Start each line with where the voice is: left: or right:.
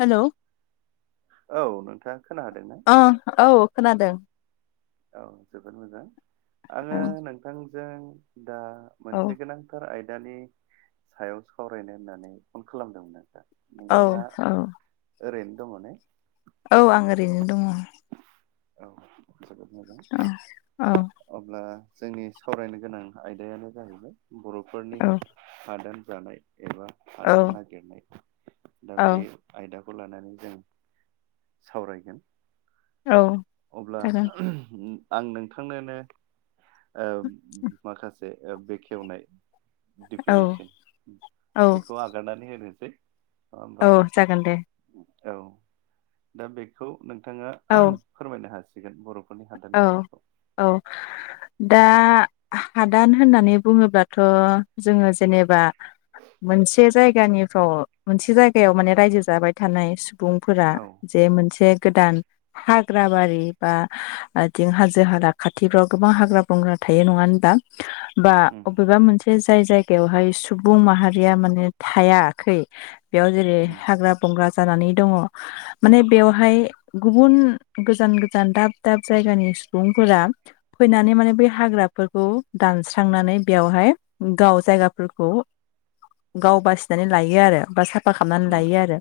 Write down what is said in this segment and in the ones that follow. left: Hello,
right: औ नोंथाङा खोनाहादों ना?
left: अह औ खोनादो।
right: औ जोबोद मोजां
left: औ
right: आरो नोंथांजों। दा मोनसे
left: औ
right: गोनांथार आयदानि। सायाव सावरायनो होननानै फन खालामदोंमोन आरो दा
left: औ
right: नोंथाङा।
left: औ
right: ओरैनो दङ ने?
left: औ आं ओरैनो दङ।
right: औ जोबोद
left: औ
right: मोजां। अब्ला जोंनि सावरायनो गोनां आयदायानो जाहैबाय, बर'फोरनि
left: औ
right: हादान जानाय एबा हादान
left: औ
right: नागिरनाय, दा बे
left: औ
right: आयदाखौ लानानै जों सावरायगोन।
left: औ
right: अब्ला,
left: जागोन
right: ओब आं नोंथांनोनो ओब माखासे ओ बेखेवनाय
left: औ
right: डिफिनेसन
left: औ
right: बेखौ आब नानै होनोसै नङा
left: औ
right: होमबा?
left: जागोन दे
right: औ दा बेखौ नोंथाङा
left: औ
right: फोरमायनो हासिगोन बर' फोरनि हादान
left: औ
right: जानायखौ
left: औ दा हादान होननानै बुङोबाथ' जोङो जेनेबा मोनसे जायगानिथ' मोनसे जायगायाव माने रायजो जाबाय थानाय सुबुंफोरा
right: औ
left: जे मोनसे गोदान हाग्रा बारि बा आथिं हाजो हाला खाथिफ्राव गोबां हाग्रा बंग्रा थायो नङा होनबा। बा
right: उम
left: अबेबा मोनसे जाय जायगायावहाय सुबुं माहारिया माने थायाखै। बेयाव जेरै
right: उम
left: हाग्रा बंग्रा जानानै दङ। माने बेवहाय गुबुन गोजान गोजान दाब दाब जायगानि सुबुंफोरा फैनानै माने बै हाग्राफोरखौ दानस्रांनानै बेयावहाय गाव जायगाफोरखौ गाव बासिनानै लायो आरो बा साफा खालामनानै लायो
right: नंगौ
left: आरो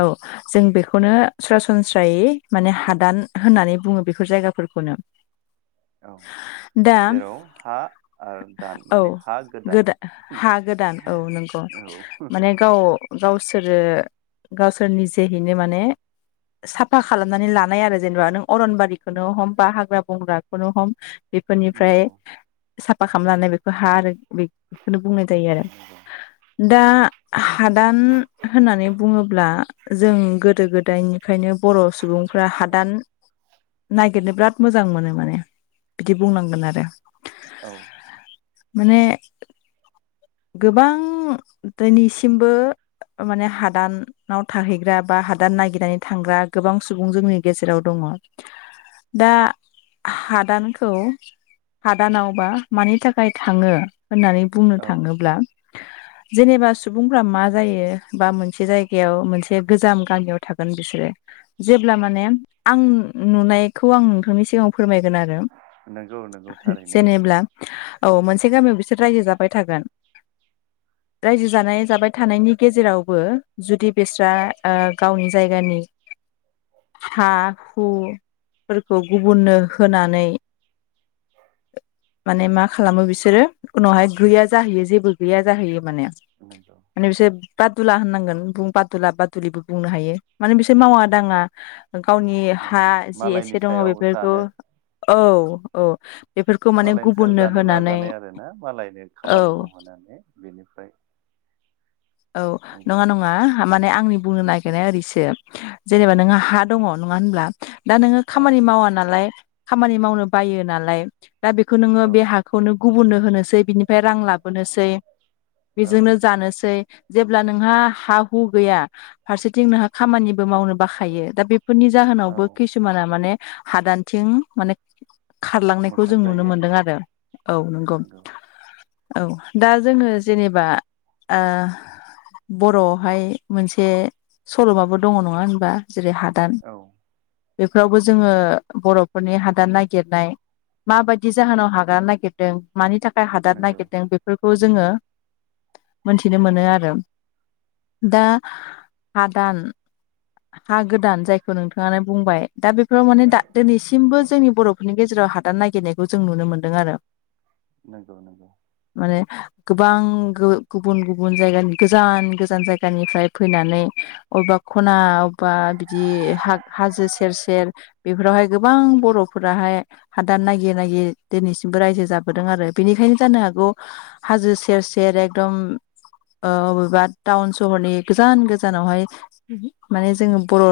left: औ जों बेखौनो सरासनस्रायै माने हादान होननानै बुङो बेखौ बेफोर जायगाफोरखौनो
right: औ
left: दा
right: जेराव हा आरो दान
left: औ
right: माने हा गोदान
left: गोदा हा गोदान नंगौ औ माने गाव गावसोरो गावसोरनि जेहैनो माने साफा खालामनानै लानाय आरो जेनेबा नों अरन नो हम बा हाग्रा बंग्राखौनो हम
right: नंगौ
left: बेफोरनिफ्राय साफा खालामनानै बेखौ हा आरो बे बेखौनो बुंनाय जायो आरो
right: नंगौ
left: दा हादान होननानै बुङोब्ला जों गोदो गोदायनिफ्रायायनो बर' सुबुंफ्रा हादान नायागिरनो बिराद मोजां मोनो माने बिदि बुंनांगोन आरो
right: औ
left: माने गोबां दोनैसिमबो। माने हादान नाव थाहैग्रा बा हादान ननायागिरनानै थांग्रा गोबां सुबुं जोंनि गेजेराव दङ। दा हादानखौ हादानावबा मानि थाखाय थाङो होननानै बुंनो
right: औ
left: थाङोब्ला
right: [inaudible]
left: जेनेबा सुबुंफ्रा मा जायो बा मोनसे जायगायाव मोनसे गोजाम गामियाव थागोन बिसोरो जेब्ला माने आं नुनायखौ आं नोंथांनि सिगाङाव फोरमायगोन आरो
right: नंगौ नंगौ थारैनो
left: जेनेब्ला। औ मोनसे गामियाव बिसोर रायजो जाबाय थागोन।
right: [inaudible]
left: रायजो जानाय जाबाय थानायनि गेजेरावबो जुदि बिस्रा ओ गावनि जायगानि
right: [inaudible]
left: हा हुफोरखौ गुबुननो होनानै माने मा खालामो बिसोरो उनावहाय गैया जाहैयो जेबो गैया जाहैयो माने।
right: नंगौ।
left: माने बिसोर बादुला होननांगोन बुं बादुला बादुलिबो बुंनो हायो माने बिसोर मावा दाङा। गावनि हा
right: माने
left: जि
right: मालायनि
left: एसे दङ
right: सायाव
left: बेफोरखौ
right: जानो
left: औ औ। बेफोरखौ माने
right: मालायनि सायाव
left: गुबुननो
right: जानो
left: होनानै
right: नाजानाय आरोना मालायनो खामानि
left: औ
right: मावहोनानै बेनिफ्राय
left: औ
right: नंगौ
left: नङा नङा माने आंनि बुंनो नागिरनाया ओरैसो जेनेबा नोंहा हा दङ नङा होनब्ला दा नोङो खामानि
right: औ
left: मावा नालाय। खामानि मावनो बायो नालाय दा बेखौ नोङो
right: औ
left: बे हाखौ। खौनो गुबुननो होनोसै बिनिफ्राय रां लाबोनोसै
right: औ
left: बेजोंनो जानोसै। जेब्ला नोंहा हा हु गैया फारसेथिं नोंहा खामानिबो मावनो बाखायो दा बेफोरनि
right: औ
left: जाहोनावबो किसुमाना माने हादानथिं माने खारलांनायखौ
right: मोखां
left: जों नुनो
right: जायो
left: मोनदों आरो औ नंगौ। औ दा जोङो जेनेबा ओ बर'आवहाय मोनसे सल'माबो दङ नङा होनबा जेरै हादान
right: औ।
left: बेफोरावबो जोङो बर'फोरनि हादान नागिरनाय। माबायदि जाहोनाव हादान नागिर दों मानि थाखाय हादार
right: नंगौ
left: नागिरदों बेफोरखौ जोङो मोनथिनो मोनो आरो। दा हादान हा गोदान जायखौ नोंथाङानो बुंबाय दा बेफोराव माने दा दिनैसिमबो जोंनि बर'फोरनि गेजेराव हा दान नागिरनायखौ जों नुनो मोन्दो आरो।
right: नंगौ नंगौ।
left: माने गोबां गुबुन गुबुन जायगानि गोजान गोजान जायगानिफ्राय फैनानै अबेबा खना बा बिदि हाजो सेर सेर बेफोरावहाय गोबां
right: नंगौ
left: बर' फोराहाय हादान नागिरै नागिर दिनैसिमबो रायजो जाबोदों आरो बेनिखायनो जानो हागौ हाजो सेर सेर एकदम। अबेबा टाउन सहरनि गोजान गोजानावहाय माने जोङो बर'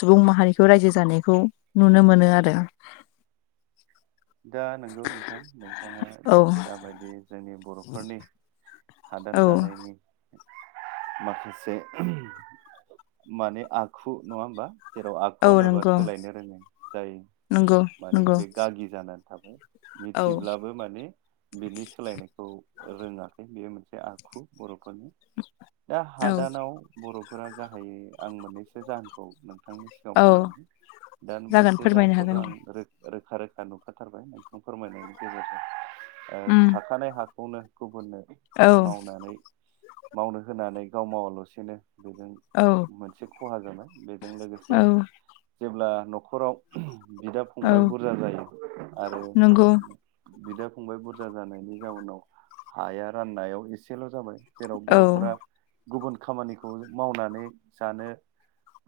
left: सुबुं माहारिखौ रायजो जानायखौ नुनो मोनो आरो।
right: दा नंगौ नोंथां नोंथाङा
left: औ
right: जाबायदि जोंनि बर'फोरनि हादान
left: औ
right: जानायनि माखासे माने आखु नङा होनबा जेराव
left: औ
right: आखु होनोबा
left: नंगौ
right: सोलायनो रोङो जाय
left: नंगौ
right: माने
left: नंगौ
right: बे गागि जानानै थाबाय।
left: औ
right: मिथिब्लाबो माने। बिनि सोलायनायखौ रोङाखै बेयो मोनसे आखु बर'फोरनो दा
left: औ
right: हादानाव बर'फोरा गाहायै आं मोननैसो जाहोनखौ नों नोंथांनि सिगाङाव
left: औ
right: फोरमायनो दा
left: जागोन
right: मोनसे
left: फोरमायनो
right: जाहोनखौथ'
left: हागोन
right: आं
left: दे
right: रोखा रोखा। नुखाथारबाय नोंथां फोरमायनायनि गेजेरजों
left: उम
right: थाखानाय हाखौनो गुबुन
left: औ
right: मावनानै मावनो होनानै गाव मावाालसेनो बेजों
left: औ
right: मोनसे खहा जानाय बेजों लोगोसे
left: औ
right: जेब्ला न'खराव बिदा
left: औ
right: फंबाय बुरजा जायो आरो।
left: नंगौ
right: बिदा फंबाय बुरजा जानायनि जाउनाव हाया राननायाव एसेल' जाबाय जेराव
left: औ
right: बर'फोरा गुबुन खामानिखौ मावनानै जानो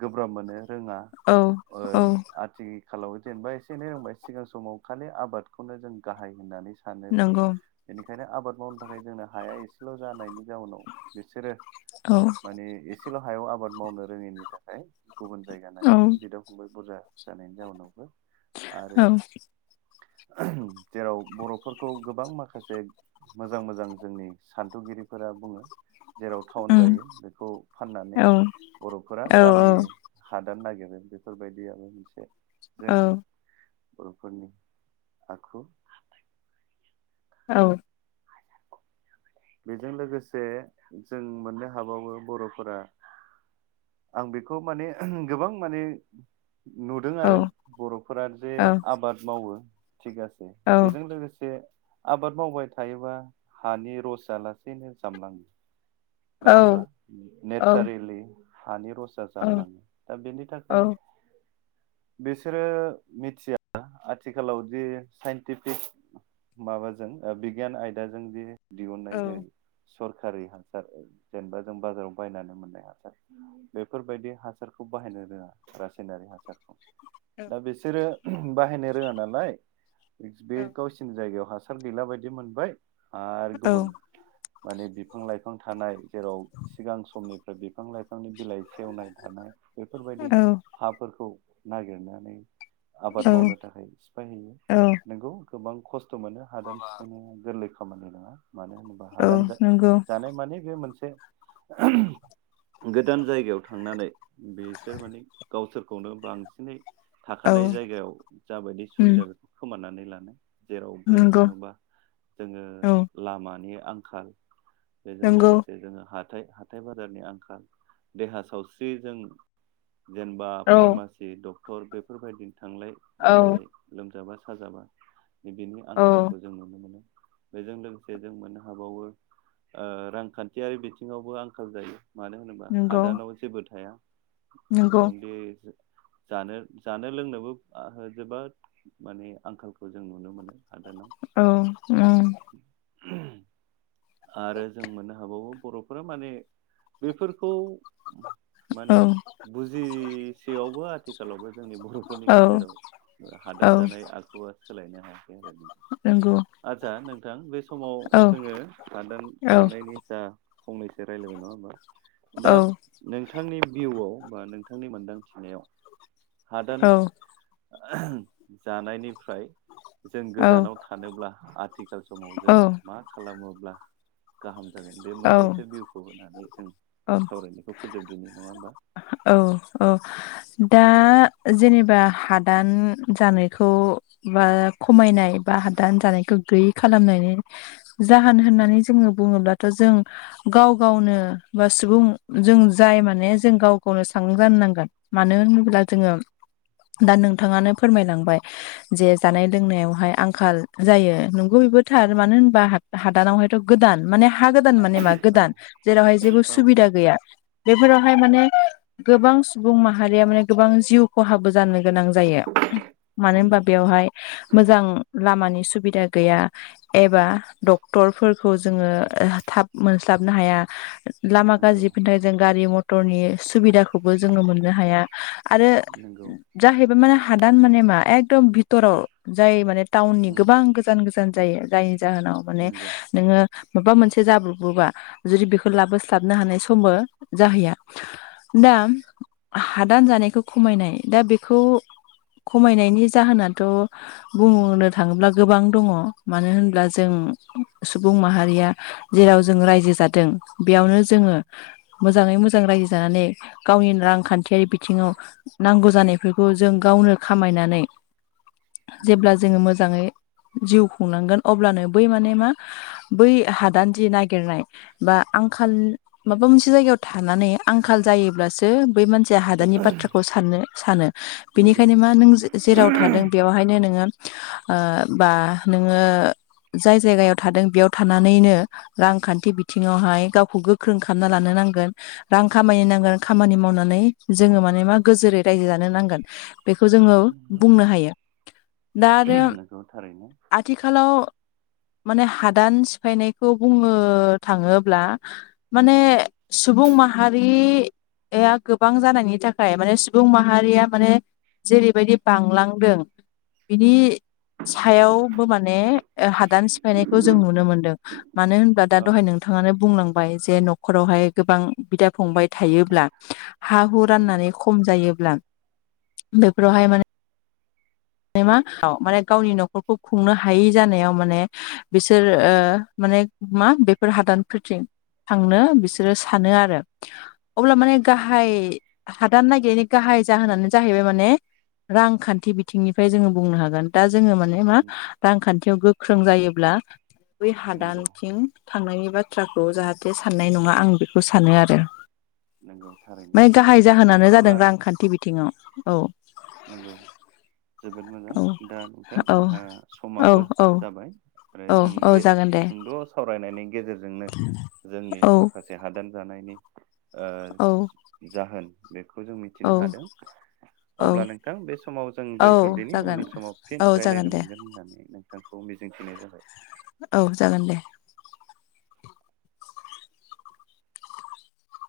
right: गोब्राब मोनो रोङा
left: औ
right: ओ
left: औ
right: आथिखालाव जेनेबा एसे एनै रोंबाय सिगां समाव खालि आबादखौनो जों गाहाय होननानै सानो
left: नंगौ
right: बेनिखायनो आबाद मावनो थाखाय जोंनो हाया एसेल' जानायनि जाउनाव बिसोरो
left: औ
right: माने एसेल' हायाव आबाद मावनो रोङैनि थाखाय गुबुन जायगा
left: औ
right: नागिरदों बिदा फंबाय बुरजा जानायनि जाउनावबो आरो
left: औ
right: जेराव बर'फोरखौ गोबां माखासे मोजां मोजां जोंनि सान्थौगिरिफोरा बुङो जेराव टाउन
left: उम
right: जायो बेखौ फाननानै
left: औ
right: बर'फोरा
left: औ
right: गामि हादान नागिरो बेफोरबायदियाबो मोनसे
left: औ
right: जोंनि बर'फोरनि आखु
left: औ
right: बेजों लोगोसे जों मोननो हाबावो बर'फोरा आं बेखौ माने गोबां माने नुदों
left: औ
right: आरो बर'फोरा जे आबाद मावो थिगासे
left: औ
right: बेजों लोगोसे आबाद मावबाय थायोबा हानि रसा लासैनो जामलाङो नङा होमबा नेचारेलि हानि रसा
left: औ
right: जामलाङो दा बेनि थाखाय बिसोरो मिथिया आथिखालाव जे साइन्टिफिक माबाजों ओ बिगियान आयदाजों जे दिहुननाय जेरै सरकारि हा सार जेनेबा जों बाजाराव बायनानै मोननायङा सार बेफोरबायदि हासारखौ बाहायनो रोङा रासायनारि हासारखौ दा बिसोरो बाहायनो रोङा नालाय बे गावसिनि जायगायाव हा सार गैला बायदि मोनबाय आरो गुबुन माने बिफां लाइफां बिफां थानाय जेराव सिगां समनिफ्राय बिफां लाइफां बिफांनि बिलाइ सेवनाय थानाय बेफोरबायदि हाफोरखौ नागिरनानै आबाद मावनो थाखाय सिफायहैयो
left: औ
right: नोंगौ गोबां खस्थ' मोनो हादान सिफायनाया गोरलै खामानि नङा मानो होनोबा
left: औ
right: हादान
left: नंगौ
right: जानाय माने बे मोनसे गोदान जायगायाव थांनानै बिसोर माने गावसोरखौनो बांसिनै
left: औ
right: थाखानाय
left: उम
right: जायगायाव जाबायदि सुबिदा बेखौ खोमानानै लानो जेराव बुंनो
left: नंगौ
right: थाङोबा जोङो
left: औ
right: लामानि आंखाल बेजों
left: नंगौ
right: लोगोसे जोङो हा हाय हाथाय बाजारनि आंखाल देहा सावस्रि जों जेनेबा
left: औ
right: फारमासि जि डक्टर बेफोरबायदिनो थांलाय
left: औ
right: लाबोलाय लोमजाबा साजाबा बेेनि
left: औ
right: आंखालखौ जों नुनो मोनो बेजों लोगोसे जों मोननो हाबावो ओ रांखान्थियारि बिथिङावबो आंखाल जायो मानो होनोबा
left: नंगौ
right: हादानाव जेबो थाया
left: नंगौ
right: औ दे जानो जानो लोंनोबो जोबोद माने आंखालखौ जों नुनो मोनो हादानाव
left: औ ओम
right: [unintelligible] आरो जों मोननो हाबावो बर'फोरा माने बेफोरखौ माने बुजिसेयावबो आथिखालावबो जोंनि बर'फोरनि
left: औ
right: गेजेराव
left: औ
right: हादान जानाय आ खुआ सोलायनो हायाखै आरो
left: नंगौ
right: नोंथां आदसा नोंथां बे समाव
left: औ
right: जोङो हादान
left: औ
right: जानायनि जा फंनैसो रायजलायबाय नङा होमबा
left: औ
right: दा नोंथांनि भिउआव बा नोंथांनि मोनदांथिनायाव
left: औ
right: हादान जानायनिफ्राय जों गोजानाव थानोब्ला आथिखाल समाव जों मा खालामोब्ला गाहाम जागोन बे
left: औ
right: मोननैसो भिउखौ होनानै जों सावरायनायखौ फोजोबदिनि नङा होमबा
left: औ-औ दा जेनेबा हादान जानायखौ बा खमायनाय बा हादान जानायखौ गैयै खालामनायनि जाहोन होननानै जोङो बुङोब्लाथ' जों गाव गावनो बा सुबुं जों जाय माने जों गाव खौनो सांगां जानो नांगोन मानो होनोब्ला जोङो दा नोंथाङानो फोरमायलांबाय जे जानाय लोंनायावहाय आंखाल जायो नंगौ बेबोथार मानो होनबा हादानाव हायथ' गोदान माने हा गोदान माने मा हा
right: औ
left: गोदान जेरावहाय जेबो
right: औ
left: सुबिदा गैया बेफोरावहाय माने गोबां सुबुं माहारिया माने गोबां जिउ खहाबो जानो गोनां जायो मानो
right: नंगौ
left: होनबा बेवहाय मोजां लामानि सुबिदा गैया एबा डक्टरफोरखौ जोङो थाब मोनस्लाबनो हाया लामा
right: नंगौ
left: गाज्रि फोनथाय जों गारि मथरनि सुबिदाखौबो जोङो मोननो हाया आरो
right: नंगौ
left: जाहैबाय माने हादान माने मा एकदम बिथिराव जाय माने टाउननि
right: उम
left: गोबां गोजान गोजान जायो जायनि जाहोनाव माने
right: नंगौ
left: नोङो माबा मोनसे जाब्रबोबा जुदि बेखौ लाबोस्लाबनो हानाय समबो जाहैया दा हादान जानायखौ खमायनाय दा बेखौ खमायनायनि जाहोनाथ' बुंनो थाङोब्ला गोबां दङ मानो होनब्ला जों सुबुं माहारिया जेराव जों रायजो जादों बेयावनो जोङो मोजाङै मोजां रायजो जानानै गावनि रांखान्थियारि बिथिङाव नांगौ जानायफोरखौ जों गावनो खामायनानै जेब्ला
right: नंगौ
left: जोङो मोजाङै जिउ खुंनांगोन अब्लानो बै माने मा बै हादान जि नागिरनाय बा आंखाल माबा मोनसे जायगायाव थानानै आंखाल जायो अब्लासो बै मानसिया हादाननि बाथ्राखौ साननो सानो
right: नंगौ
left: बेनिखायनो मा नों जेराव थादों बेयावहायनो नोङो ओ बा नोङो जाय जायगायाव थादों बेयाव थानानैनो रांखान्थि बिथिङावहाय गावखौ गोख्रों खालामना लानो नांगोन रां खामायनो नांगोन खामानि मावनानै जोङो माने मा गोजोरै रायजो जानो नांगोन बेखौ जोङो
right: नंगौ
left: बुंनो हायो दा आरो आ
right: नंगौ थारैनो
left: आथिखालाव माने हादान सिफायनायखौ बुंनो थाङोब्ला माने सुबुं माहारि या गोबां जानायनि थाखाय माने सुबुं माहारिया माने जेरैबायदि बांलांदों बिनि सायावबो माने हादान सिफायनायखौ जों नुनो मोनदों मानो होनबा दा
right: औ
left: दहाय नोंथाङानो बुंलांबाय जे न'खरावहाय गोबां बिदा फंबाय थायो हा हु
right: नंगौ
left: राननानै खम जायोब्ला बेफोरावहाय माने माने मा गावनि न'खरखौ खुंनो हायै जानायाव माने बिसोर ओ माने मा बेफोर हादानफोरथिं थांनो बिसोरो सानो आरो अब्ला माने गाहाय
right: नंगौ
left: हादान ननायागिरैनि गाहाय जाहोनानो जाहैबाय माने रांखान्थि बिथिंनिफ्राय जोङो बुंनो हागोन दा जोङो माने मा रांखान्थियाव गोख्रों जायोब्ला बै
right: नंगौ
left: हादानथिं थांनायनि बाथ्राखौ जाहाथे साननाय नङा आं बेखौ सानो आरो
right: नंगौ थारै
left: माने गाहाय जाहोनानो जादों रांखान्थि बिथिङाव औ
right: नंगौ जोबोद मोजां
left: औ
right: दा नोंथां
left: औ
right: जोंहा
left: औ
right: समाबो
left: औ
right: जाबाय आरो
left: औ
right: जों
left: औ
right: बे
left: जागोन दे
right: सुंद' सावरायनायनि गेजेरजोंनो जोंनि
left: औ
right: माखासे हादान जानायनि
left: औ
right: जाहोन बेखौ जों मिथिनो
left: औ
right: हादों। अब्ला
left: औ
right: नोंथां बे समाव जों
left: औ
right: दोन्थ'दिनि
left: जागोन
right: उननि समाव
left: औ
right: फिन
left: जागोन
right: रायज्लायनो
left: दे
right: मोनगोन होननानै नोंथांखौ मिजिंथिनाय जाबाय
left: औ जागोन दे